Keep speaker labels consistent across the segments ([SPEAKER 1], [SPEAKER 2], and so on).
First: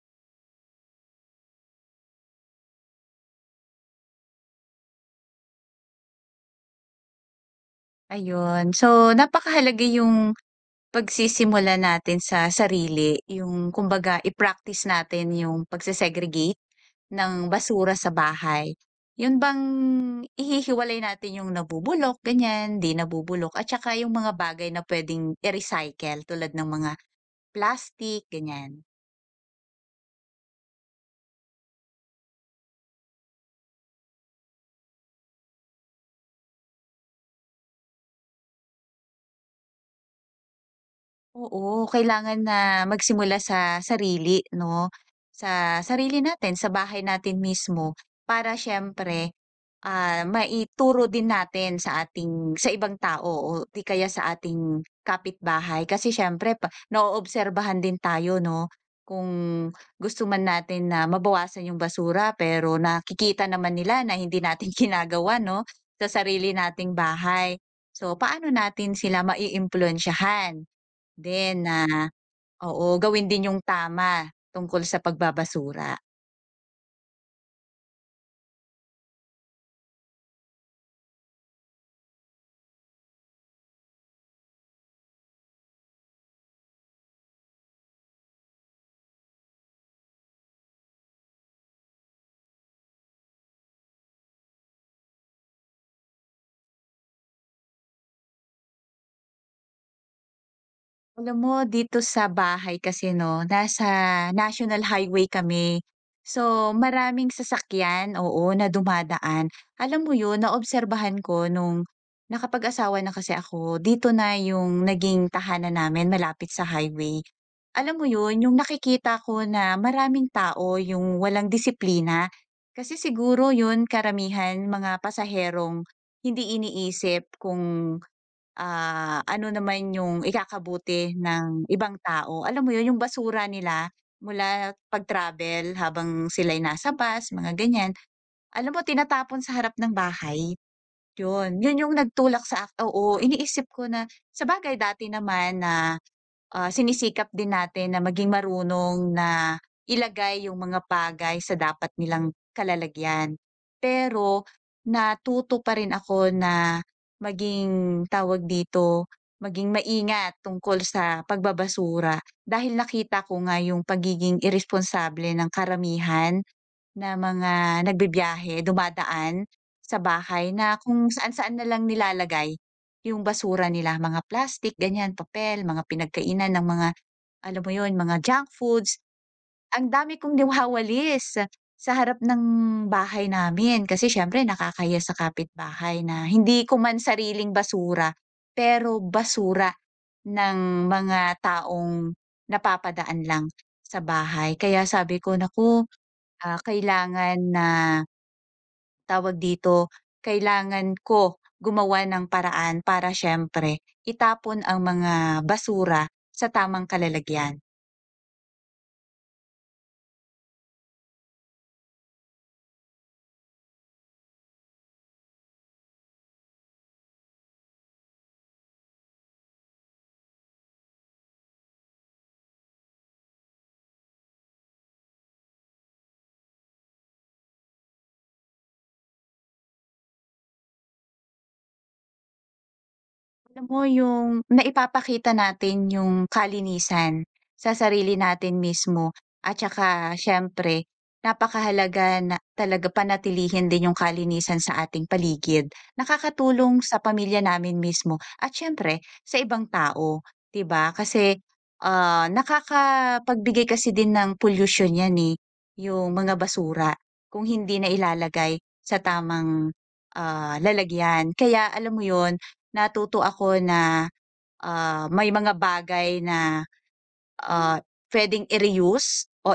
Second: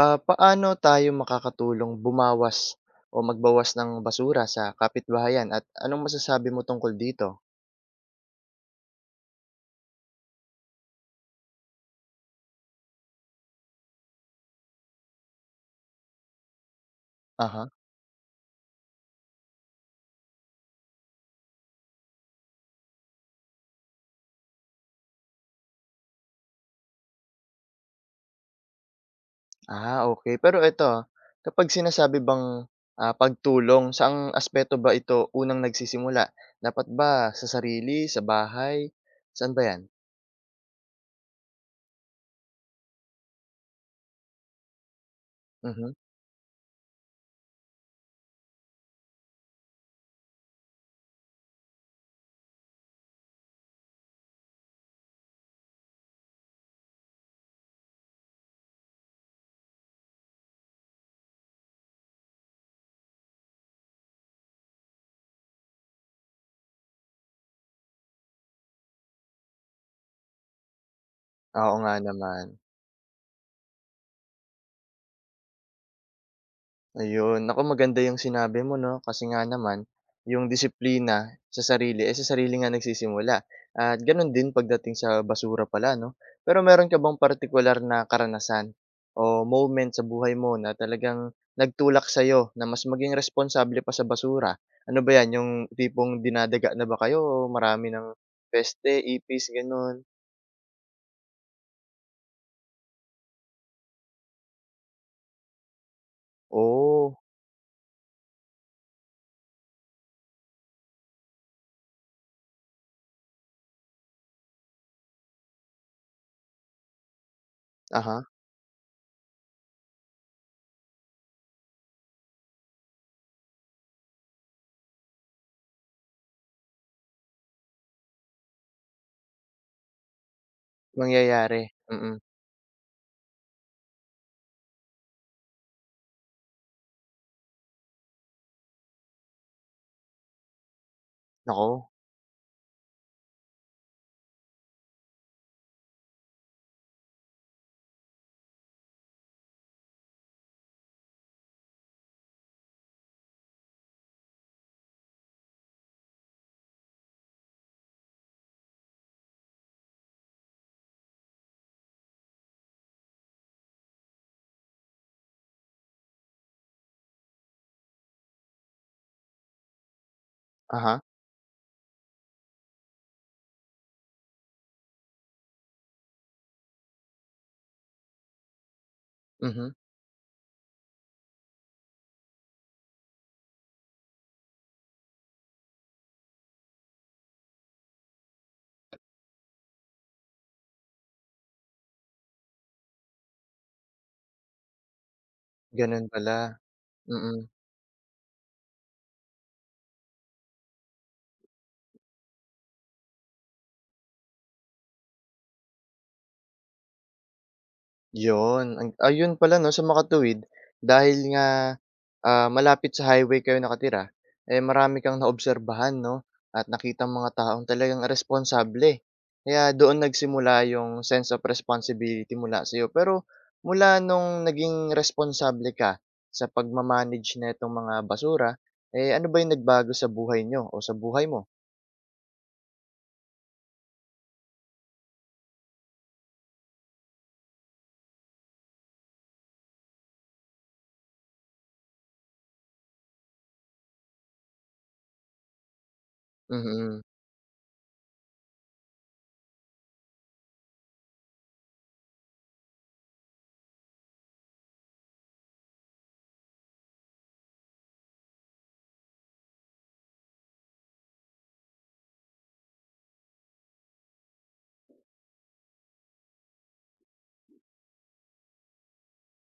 [SPEAKER 1] Ah, paano tayo makakatulong bumawas o magbawas ng basura sa kapitbahayan at anong masasabi mo tungkol dito?
[SPEAKER 2] Ayun. So, napakahalaga yung pagsisimula natin sa sarili, yung kumbaga i-practice natin yung pagse ng
[SPEAKER 1] Aha.
[SPEAKER 2] basura sa bahay. Yun bang ihihiwalay natin yung nabubulok, ganyan, di nabubulok, at saka yung mga bagay na pwedeng i-recycle tulad ng mga plastic, ganyan.
[SPEAKER 1] Ah, okay. Pero ito, kapag sinasabi bang, pagtulong, saang aspeto ba ito unang nagsisimula? Dapat ba sa sarili, sa bahay, saan ba 'yan?
[SPEAKER 2] Oo, kailangan na magsimula sa sarili, no? Sa
[SPEAKER 1] Mhm.
[SPEAKER 2] sarili natin, sa bahay natin mismo para syempre, maituro din natin sa ating sa ibang tao o di kaya sa ating kapitbahay kasi siyempre pa naoobserbahan din tayo 'no, kung gusto man natin na mabawasan yung basura pero nakikita naman nila na hindi natin ginagawa 'no, sa sarili nating bahay. So, paano natin sila maiimpluwensyahan din
[SPEAKER 1] Oo
[SPEAKER 2] na,
[SPEAKER 1] nga naman.
[SPEAKER 2] oo, gawin din yung tama tungkol sa pagbabasura?
[SPEAKER 1] Ayun, naku, maganda yung sinabi mo 'no, kasi nga naman yung disiplina sa sarili, eh, sa sarili nga nagsisimula at gano'n din pagdating sa basura pala 'no. Pero meron ka bang partikular na karanasan o moment sa buhay mo na talagang nagtulak sa'yo na mas maging responsable pa sa basura? Ano ba 'yan, yung tipong dinadaga na ba kayo o marami ng peste, ipis, gano'n?
[SPEAKER 2] Alam mo dito sa bahay kasi 'no, nasa national highway kami. So,
[SPEAKER 1] Oh,
[SPEAKER 2] maraming sasakyan, oo, na dumadaan. Alam mo 'yun, naobserbahan ko nung nakapag-asawa na kasi ako, dito na 'yung naging tahanan namin malapit sa highway. Alam mo
[SPEAKER 1] aha,
[SPEAKER 2] 'yun, 'yung nakikita ko na maraming tao 'yung walang disiplina. Kasi siguro 'yun karamihan mga pasaherong hindi iniisip kung, ano naman yung ikakabuti
[SPEAKER 1] nangyayari,
[SPEAKER 2] ng ibang
[SPEAKER 1] mm.
[SPEAKER 2] tao. Alam mo yun, yung basura nila mula pag-travel habang sila'y nasa bus, mga ganyan. Alam mo, tinatapon sa harap ng bahay. Yun, yun
[SPEAKER 1] Naku,
[SPEAKER 2] yung nagtulak sa ak oo, iniisip ko na sa bagay dati naman na sinisikap din natin na maging marunong na ilagay yung mga bagay sa dapat nilang kalalagyan. Pero natuto pa rin ako na maging, tawag dito, maging maingat tungkol sa pagbabasura dahil nakita ko nga yung pagiging iresponsable ng karamihan na mga nagbibiyahe, dumadaan sa bahay na
[SPEAKER 1] aha,
[SPEAKER 2] kung saan-saan na lang nilalagay yung basura nila, mga plastic, ganyan, papel, mga pinagkainan ng mga, alam mo yun, mga junk foods.
[SPEAKER 1] mhm,
[SPEAKER 2] Ang dami kong nawawalis sa harap ng bahay namin kasi siyempre nakakaya sa kapitbahay na hindi ko man sariling basura, pero basura ng mga taong napapadaan lang sa bahay. Kaya sabi ko, "Naku,
[SPEAKER 1] gano'n pala,
[SPEAKER 2] Kailangan
[SPEAKER 1] mm.
[SPEAKER 2] na, tawag dito, kailangan ko gumawa ng paraan para siyempre itapon ang mga basura sa tamang kalalagyan."
[SPEAKER 1] Yun, ang ayun pala 'no, sa makatuwid dahil nga, malapit sa highway kayo nakatira, eh, marami kang naobserbahan 'no, at nakita mga taong talagang responsable. Kaya doon nagsimula yung sense of responsibility mula sa iyo. Pero mula nung naging responsable ka sa pagma na nitong mga basura, eh, ano ba yung nagbago sa buhay niyo o sa buhay mo?
[SPEAKER 2] Alam mo yung naipapakita natin yung kalinisan sa sarili natin mismo at saka siyempre napakahalaga na talaga panatilihin din yung kalinisan sa ating paligid. Nakakatulong sa
[SPEAKER 1] Mm.
[SPEAKER 2] pamilya namin mismo at siyempre sa ibang tao, 'di ba? Kasi, nakakapagbigay kasi din ng pollution 'yan, eh, yung mga basura kung hindi na ilalagay sa tamang, lalagyan. Kaya alam mo yon, natuto ako na, may mga bagay na Ah, puwedeng i-reuse o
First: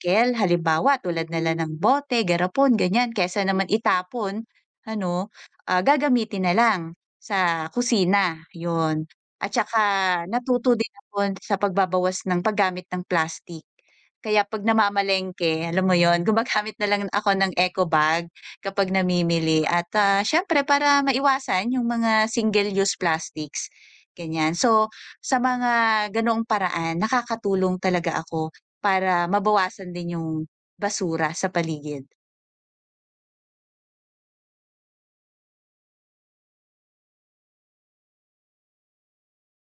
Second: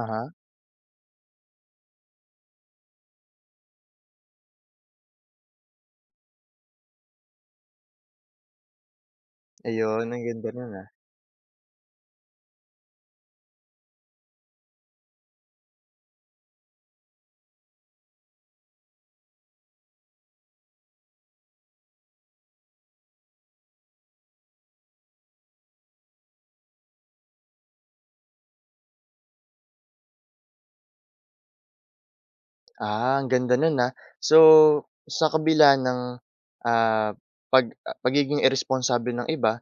[SPEAKER 1] Aha,
[SPEAKER 2] halimbawa tulad na ng bote, garapon, ganyan, kaysa naman itapon, ano, gagamitin na lang sa kusina, 'yun. At saka
[SPEAKER 1] ayun ang ganda nun,
[SPEAKER 2] natuto
[SPEAKER 1] ah.
[SPEAKER 2] din ako sa pagbabawas ng paggamit ng plastic. Kaya 'pag namamalengke, alam mo yon, gumagamit na lang ako ng eco bag kapag namimili at, siyempre para maiwasan yung mga single-use plastics, ganyan. So sa mga ganoong paraan nakakatulong talaga ako para mabawasan din yung basura sa paligid.
[SPEAKER 1] Ah, ang ganda nun, ah. So, sa kabila ng, ah, pagiging irresponsible ng iba,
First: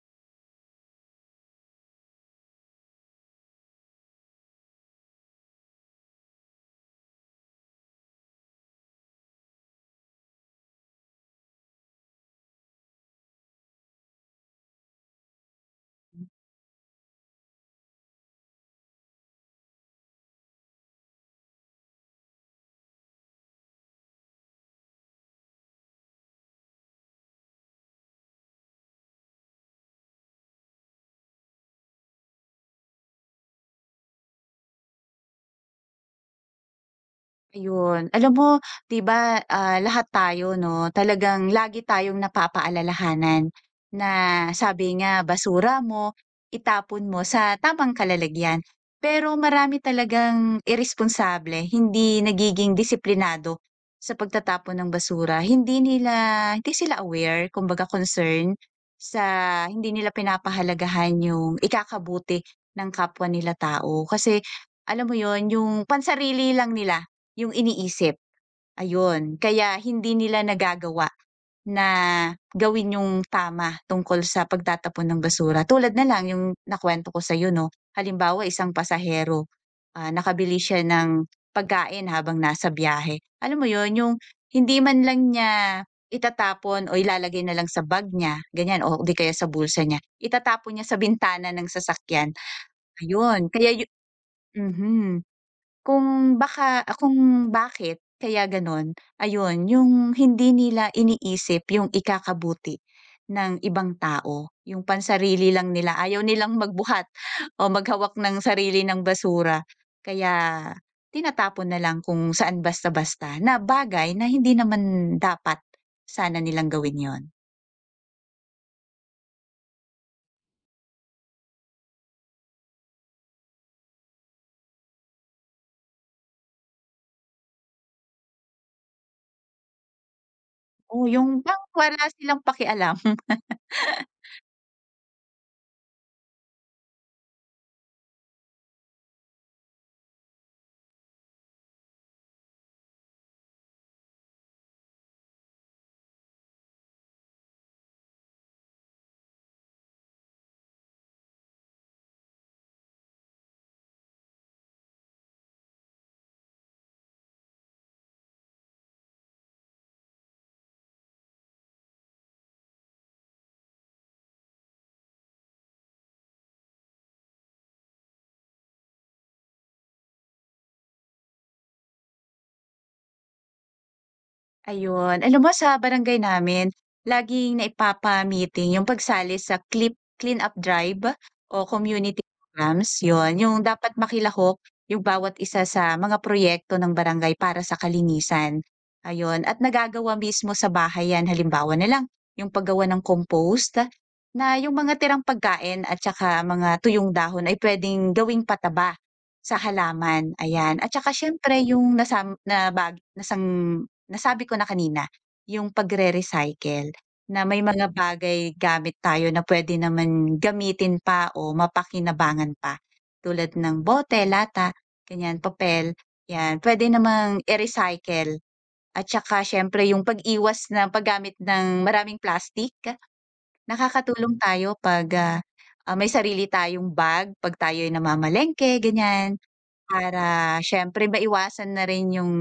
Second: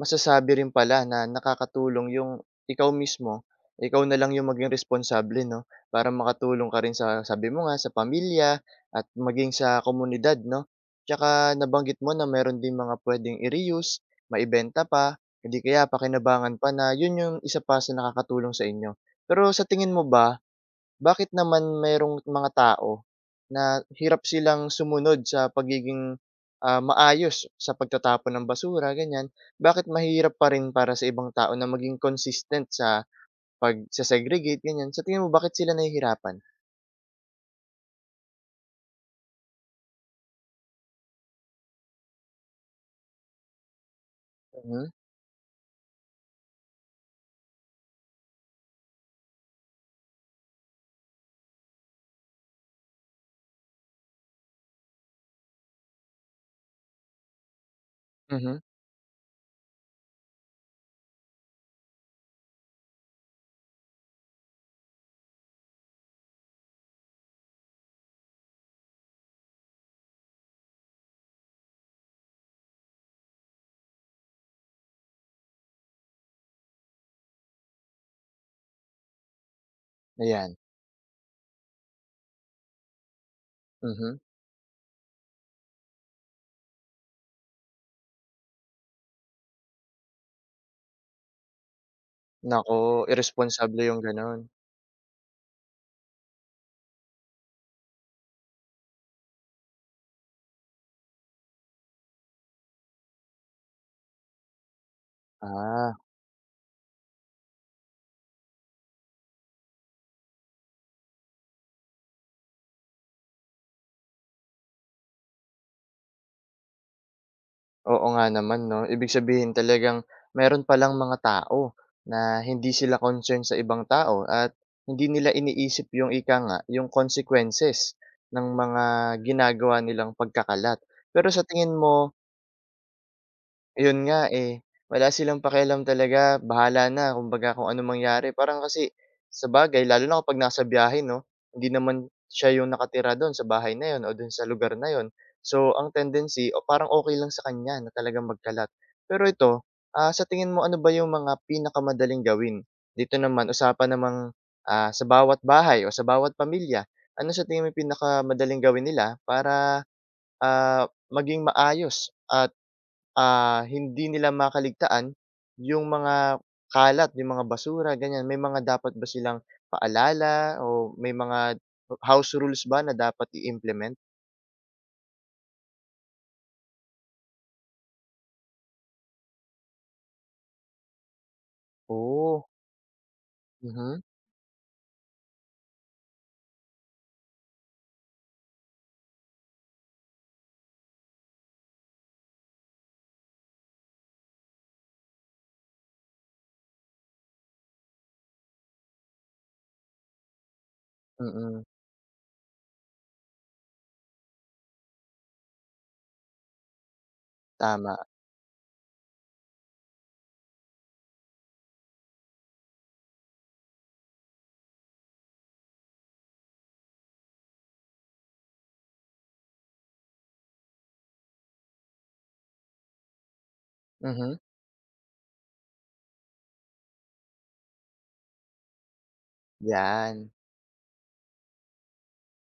[SPEAKER 1] masasabi rin pala na nakakatulong yung ikaw mismo, ikaw na lang yung maging responsable 'no, para makatulong ka rin sa sabi mo nga, sa pamilya at maging sa komunidad 'no. Tsaka nabanggit mo na meron din mga puwedeng i-reuse, maibenta pa, o di kaya pakinabangan pa na yun yung isa pa sa nakakatulong sa inyo. Pero sa tingin mo ba bakit naman mayroong mga tao na hirap silang sumunod sa pagiging, maayos sa pagtatapon ng basura, ganyan? Bakit mahirap pa rin para sa ibang tao na maging consistent sa pagse-segregate, ganyan? Sa tingin mo bakit sila nahihirapan?
[SPEAKER 2] Ayun. Alam mo, 'di ba, lahat tayo 'no, talagang lagi tayong napapaalalahanan na
[SPEAKER 1] Mhm,
[SPEAKER 2] sabi nga basura mo, itapon mo sa tamang kalalagyan. Pero marami talagang iresponsable, hindi nagiging disiplinado sa pagtatapon ng basura. Hindi sila aware, kumbaga concern
[SPEAKER 1] mhm,
[SPEAKER 2] sa hindi nila pinapahalagahan yung ikakabuti ng kapwa nila tao. Kasi alam mo yon yung pansarili lang nila yung iniisip, ayun. Kaya hindi nila nagagawa na gawin yung tama tungkol sa pagtatapon ng basura. Tulad na lang yung nakwento ko sa'yo 'no, halimbawa isang pasahero,
[SPEAKER 1] ayan,
[SPEAKER 2] nakabili siya ng pagkain habang nasa biyahe. Alam mo yun, yung
[SPEAKER 1] mhm.
[SPEAKER 2] hindi man lang niya itatapon o ilalagay na lang sa bag niya, ganyan, o di kaya sa bulsa niya, itatapon niya sa bintana ng sasakyan,
[SPEAKER 1] Naku,
[SPEAKER 2] ayun. Kaya
[SPEAKER 1] iresponsable
[SPEAKER 2] yu
[SPEAKER 1] yung gano'n.
[SPEAKER 2] Mhm. Kung bakit kaya gano'n, ayun yung hindi nila iniisip yung ikakabuti ng ibang tao, yung pansarili lang nila.
[SPEAKER 1] Ah.
[SPEAKER 2] Ayaw nilang magbuhat o maghawak ng sarili ng basura, kaya tinatapon na lang kung saan basta-basta na bagay na hindi naman dapat sana nilang gawin 'yon.
[SPEAKER 1] Oo nga naman 'no, ibig sabihin talagang meron palang mga tao na hindi sila concern sa ibang tao at hindi nila iniisip yung ika nga, yung consequences ng mga ginagawa nilang pagkakalat.
[SPEAKER 2] Oo,
[SPEAKER 1] Pero
[SPEAKER 2] yung
[SPEAKER 1] sa
[SPEAKER 2] bang
[SPEAKER 1] tingin mo
[SPEAKER 2] wala silang pakialam.
[SPEAKER 1] yun nga, eh, wala silang pakialam talaga, bahala na kumbaga kung anong mangyari. Parang kasi sa sabagay lalo na kapag nasa biyahe 'no, hindi naman siya yung nakatira dun sa bahay na yun o dun sa lugar na yun. So, ang tendency o parang okey lang sa kanya na talagang magkalat. Pero ito, sa tingin mo ano ba yung mga pinakamadaling gawin? Dito naman usapan namang, sa bawat bahay o sa bawat pamilya, ano sa tingin mo yung pinakamadaling gawin nila para maging maayos at, hindi nila makaligtaan yung mga kalat, yung mga basura, ganyan. May mga dapat ba silang paalala o may mga house rules ba na dapat i-implement?
[SPEAKER 2] Ayun, alam mo sa barangay namin, laging naipapa-meeting yung pagsali sa clean-up drive o community
[SPEAKER 1] Oh,
[SPEAKER 2] programs, yun. Yung dapat
[SPEAKER 1] mhm,
[SPEAKER 2] makilahok yung bawat isa sa mga proyekto ng barangay para sa kalinisan, ayun. At nagagawa mismo sa bahay yan, halimbawa na lang yung paggawa ng compost na yung mga tirang pagkain at tsaka mga tuyong dahon ay puwedeng gawing pataba sa halaman, ayan. At tsaka siyempre
[SPEAKER 1] mm.
[SPEAKER 2] yung nasam na bag nasang nasabi ko na kanina, yung pagre-recycle na may mga
[SPEAKER 1] Tama,
[SPEAKER 2] bagay gamit tayo na pwede naman gamitin pa o mapakinabangan pa. Tulad ng bote, lata, ganyan, papel, 'yan, pwede namang i-recycle at saka siyempre yung pag-iwas ng paggamit ng maraming plastic. Nakakatulong
[SPEAKER 1] mhm,
[SPEAKER 2] Tayo 'pag, may sarili tayong bag, 'pag tayo'y namamalengke, ganyan.
[SPEAKER 1] 'yan,
[SPEAKER 2] Para siyempre maiwasan na rin yung,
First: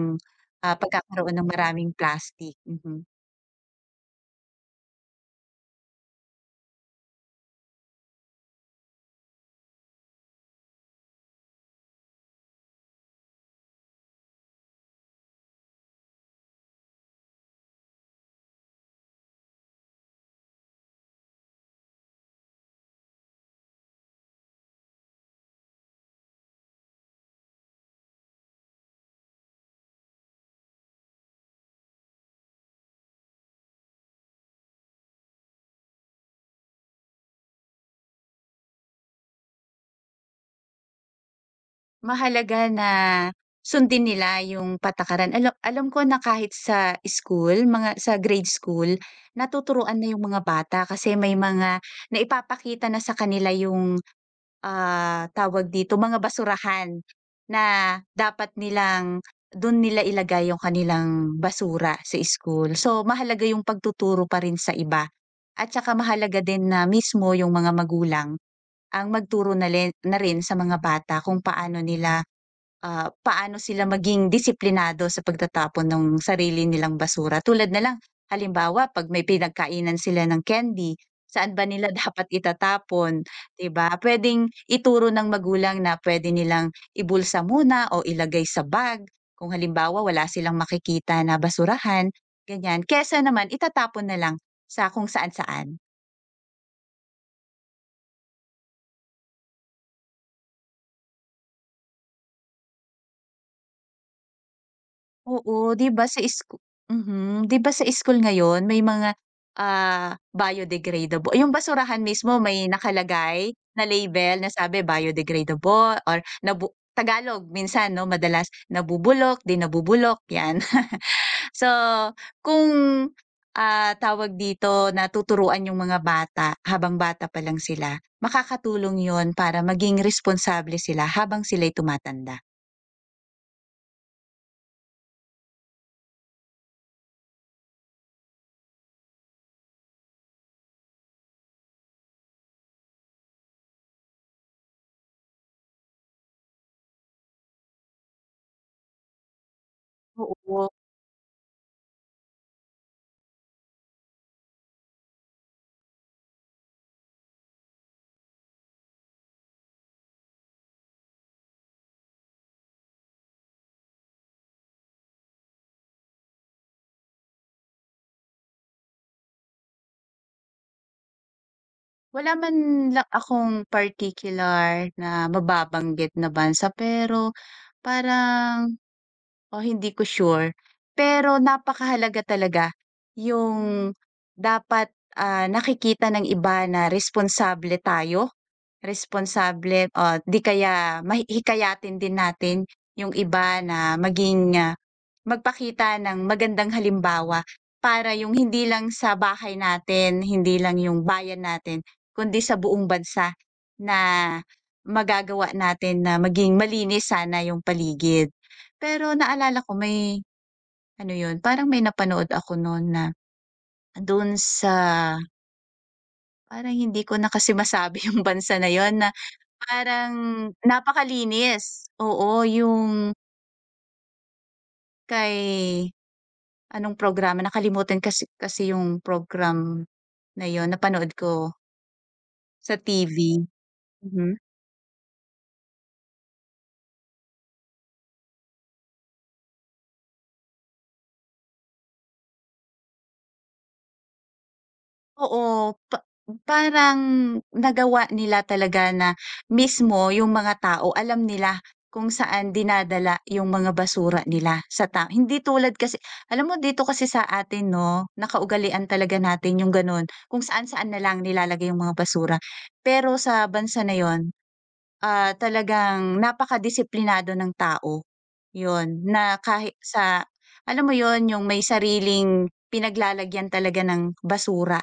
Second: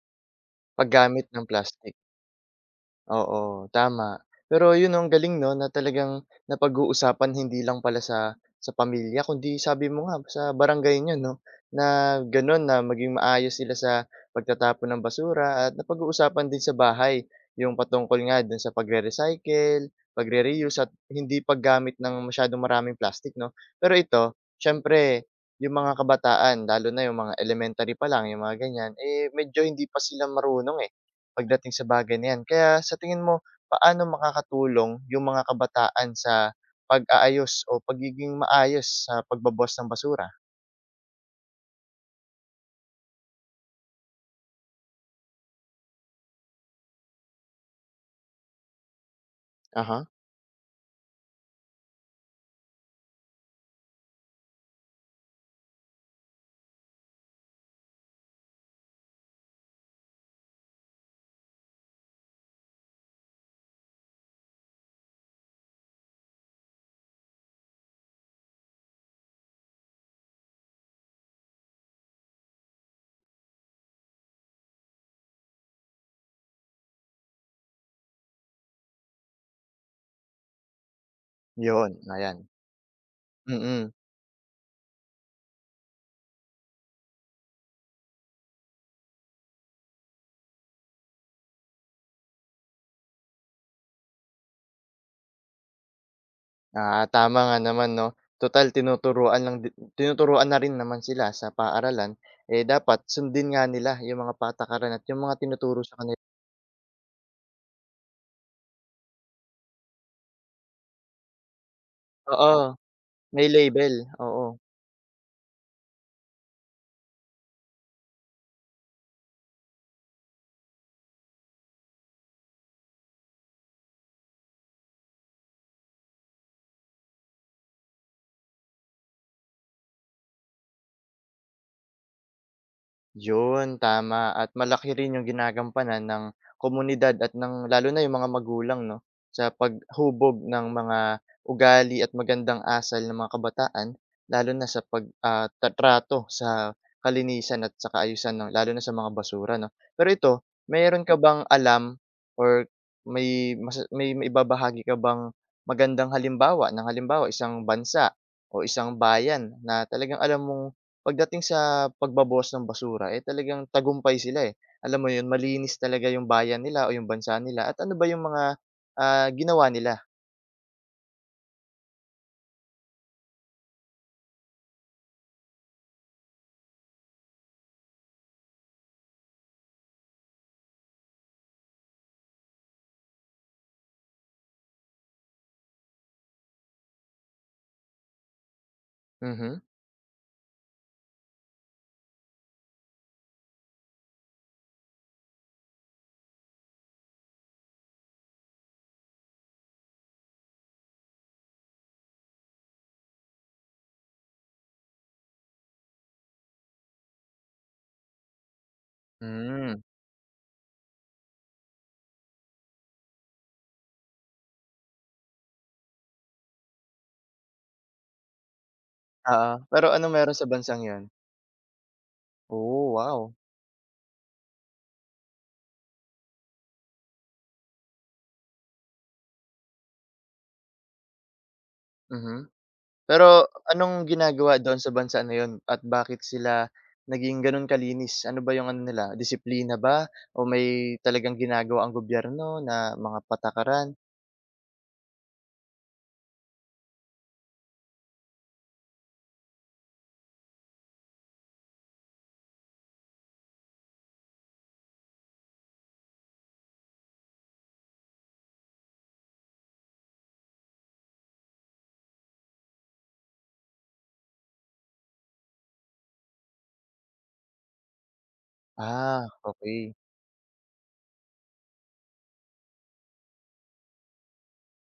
[SPEAKER 1] paggamit
[SPEAKER 2] pagkakaroon
[SPEAKER 1] ng
[SPEAKER 2] ng maraming
[SPEAKER 1] plastic.
[SPEAKER 2] plastic. Mhm.
[SPEAKER 1] Oo, tama. Pero yun 'no, ang galing 'no, na talagang napag-uusapan hindi lang pala sa pamilya kundi sabi mo nga sa barangay niyo 'no, na gano'n na maging maayos sila sa pagtatapon ng basura at napag-uusapan din sa bahay yung patungkol nga dun sa pagre-recycle, pagre-reuse at hindi paggamit ng masyadong maraming plastic 'no. Pero ito, siyempre yung mga kabataan lalo na yung mga elementary pa lang, yung mga ganyan, eh, medyo hindi pa sila marunong, eh, pagdating sa bagay na 'yan. Kaya sa tingin mo, paano makakatulong yung mga kabataan sa pag-aayos o pagiging maayos sa pagbabawas ng basura?
[SPEAKER 2] Mahalaga na sundin nila yung patakaran. Alam ko na kahit sa school, mga sa grade school, natuturuan
[SPEAKER 1] Aha,
[SPEAKER 2] na yung mga bata kasi may mga naipapakita na sa kanila yung tawag dito, mga basurahan na dapat nilang dun nila ilagay yung kanilang basura sa school. So, mahalaga yung pagtuturo pa rin sa iba at saka mahalaga din na mismo yung mga magulang ang magturo na len na rin sa mga bata kung paano nila Ah, paano sila maging disiplinado sa pagtatapon ng sarili nilang basura. Tulad na lang, halimbawa 'pag may pinagkainan sila ng candy, saan ba
[SPEAKER 1] yun,
[SPEAKER 2] nila dapat
[SPEAKER 1] ayan.
[SPEAKER 2] itatapon, 'di ba?
[SPEAKER 1] Mm.
[SPEAKER 2] Puwedeng ituro ng magulang na puwede nilang ibulsa muna o ilagay sa bag, kung halimbawa wala silang makikita na basurahan, ganyan. Kaysa naman itatapon na lang sa kung saan-saan.
[SPEAKER 1] Ah, tama nga naman 'no. Total tinuturuan lang di tinuturuan na rin naman sila sa paaralan, eh, dapat sundin nga nila yung mga patakaran at yung mga
[SPEAKER 2] Oo,
[SPEAKER 1] tinuturo sa kanila.
[SPEAKER 2] 'di ba sa school ngayon may mga, biodegradable yung basurahan mismo
[SPEAKER 1] Oo,
[SPEAKER 2] may
[SPEAKER 1] may
[SPEAKER 2] nakalagay na
[SPEAKER 1] label,
[SPEAKER 2] label
[SPEAKER 1] oo.
[SPEAKER 2] na sabi biodegradable or Tagalog minsan 'no, madalas nabubulok, 'di nabubulok, 'yan. So, kung, tawag dito, natuturuan yung mga bata habang bata pa lang sila, makakatulong yun para maging responsable sila habang sila'y tumatanda.
[SPEAKER 1] Yun, tama at malaki rin yung ginagampanan ng komunidad at ng lalo na yung mga magulang 'no, sa paghubog ng mga ugali at magandang asal ng mga kabataan, lalo na sa pag, ah, ta sa kalinisan at sa kaayusan ng lalo na sa mga basura 'no. Pero ito,
[SPEAKER 2] Oo.
[SPEAKER 1] mayroon ka bang alam or may mas may maibabahagi ka bang magandang halimbawa ng halimbawa isang bansa o isang bayan na talagang alam mong pagdating sa pagbabawas ng basura, eh, talagang tagumpay sila, eh. Alam mo 'yun, malinis talaga 'yung bayan nila o 'yung bansa nila at ano ba 'yung mga, ginawa nila?
[SPEAKER 2] Wala man lang akong partikular na mababanggit na bansa, pero parang, o hindi ko sure. Pero napakahalaga talaga yung dapat, nakikita ng iba na responsable tayo,
[SPEAKER 1] Mhm.
[SPEAKER 2] responsable o di kaya din natin yung iba na maging, magpakita ng magandang halimbawa para yung hindi lang sa bahay natin, hindi lang yung bayan natin, kundi sa buong bansa na magagawa natin na maging malinis sana yung paligid. Pero naalala ko
[SPEAKER 1] Hmm,
[SPEAKER 2] may ano yun, parang may napanood ako no'n na do'n sa, parang hindi ko na kasi masabi yung bansa na yon na
[SPEAKER 1] oo. Pero ano
[SPEAKER 2] parang
[SPEAKER 1] meron sa bansang 'yun?
[SPEAKER 2] napakalinis. Oo,
[SPEAKER 1] Oh,
[SPEAKER 2] yung
[SPEAKER 1] wow.
[SPEAKER 2] kay anong programa nakalimutan kasi kasi yung program na yun napanood ko
[SPEAKER 1] Mhm.
[SPEAKER 2] sa
[SPEAKER 1] Pero
[SPEAKER 2] TV.
[SPEAKER 1] anong
[SPEAKER 2] Mhm.
[SPEAKER 1] ginagawa doon sa bansa na 'yun at bakit sila naging gano'n kalinis? Ano ba 'yung ano nila, disiplina ba o may talagang ginagawa ang gobyerno na mga patakaran?
[SPEAKER 2] Oo, parang nagawa nila talaga na mismo yung mga tao alam nila kung saan dinadala yung mga basura nila sa tao. Hindi tulad kasi alam mo dito kasi sa atin 'no, nakaugalian talaga natin yung gano'n kung saan-saan na lang nilalagay yung mga basura. Pero sa bansa na yun, talagang napakadisiplinado ng tao. Yun,
[SPEAKER 1] Ah,
[SPEAKER 2] na kahit
[SPEAKER 1] okay.
[SPEAKER 2] sa alam mo yon yung may sariling pinaglalagyan talaga ng basura,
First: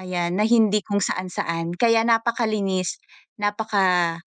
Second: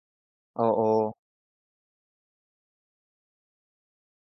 [SPEAKER 2] ayan, na hindi kung
[SPEAKER 1] Oo.
[SPEAKER 2] saan-saan. Kaya napakalinis, napaka-green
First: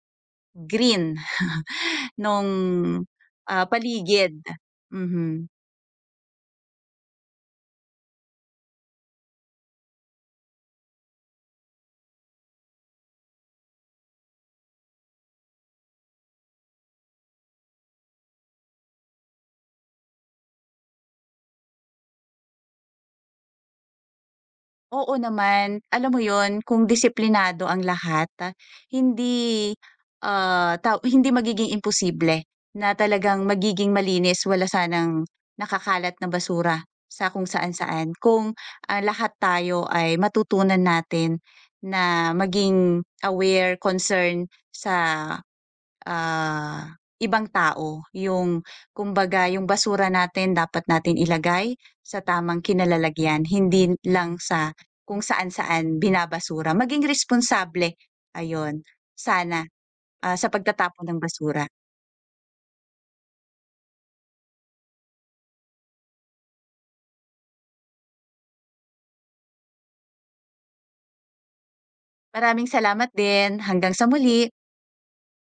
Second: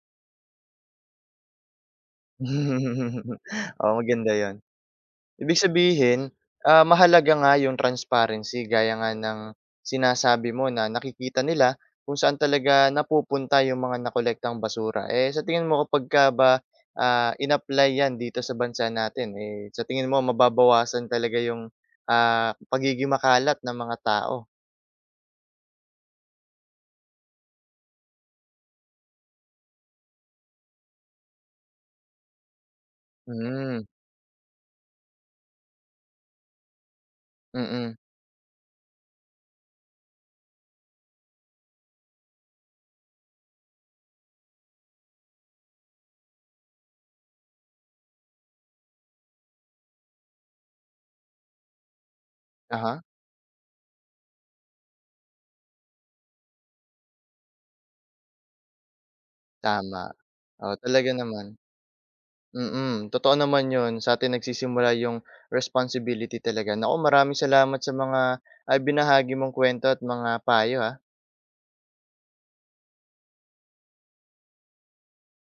[SPEAKER 2] nung,
[SPEAKER 1] Oo, maganda
[SPEAKER 2] paligid.
[SPEAKER 1] 'yun.
[SPEAKER 2] Mhm.
[SPEAKER 1] Ibig sabihin, mahalaga nga yung transparency gaya nga ng sinasabi mo na nakikita nila kung saan talaga napupunta yung mga nakolektang basura. Eh, sa tingin mo kapagka ba, in-apply 'yan dito sa bansa natin, eh, sa tingin mo mababawasan talaga yung, pagiging makalat ng mga tao?
[SPEAKER 2] Oo naman. Alam mo yon kung disiplinado ang lahat, hindi, ah, taw hindi magiging imposible na talagang
[SPEAKER 1] Hmm,
[SPEAKER 2] magiging malinis, wala sanang nakakalat na basura sa kung
[SPEAKER 1] mm.
[SPEAKER 2] saan-saan. Kung, lahat tayo ay matutunan natin na maging aware, concern sa, ah, ibang tao. Yung kumbaga yung basura natin dapat natin ilagay sa tamang
[SPEAKER 1] Aha,
[SPEAKER 2] kinalalagyan, hindi lang sa kung saan-saan binabasura. Maging responsable, ayun, sana,
[SPEAKER 1] tama.
[SPEAKER 2] sa
[SPEAKER 1] Oo,
[SPEAKER 2] pagtatapon
[SPEAKER 1] talaga
[SPEAKER 2] ng
[SPEAKER 1] naman.
[SPEAKER 2] basura.
[SPEAKER 1] Mm, totoo naman 'yun, sa'tin nagsisimula yung responsibility talaga. Naku, maraming salamat sa mga, binahagi mong kwento at mga payo, ha.
[SPEAKER 2] Maraming salamat din, hanggang sa muli.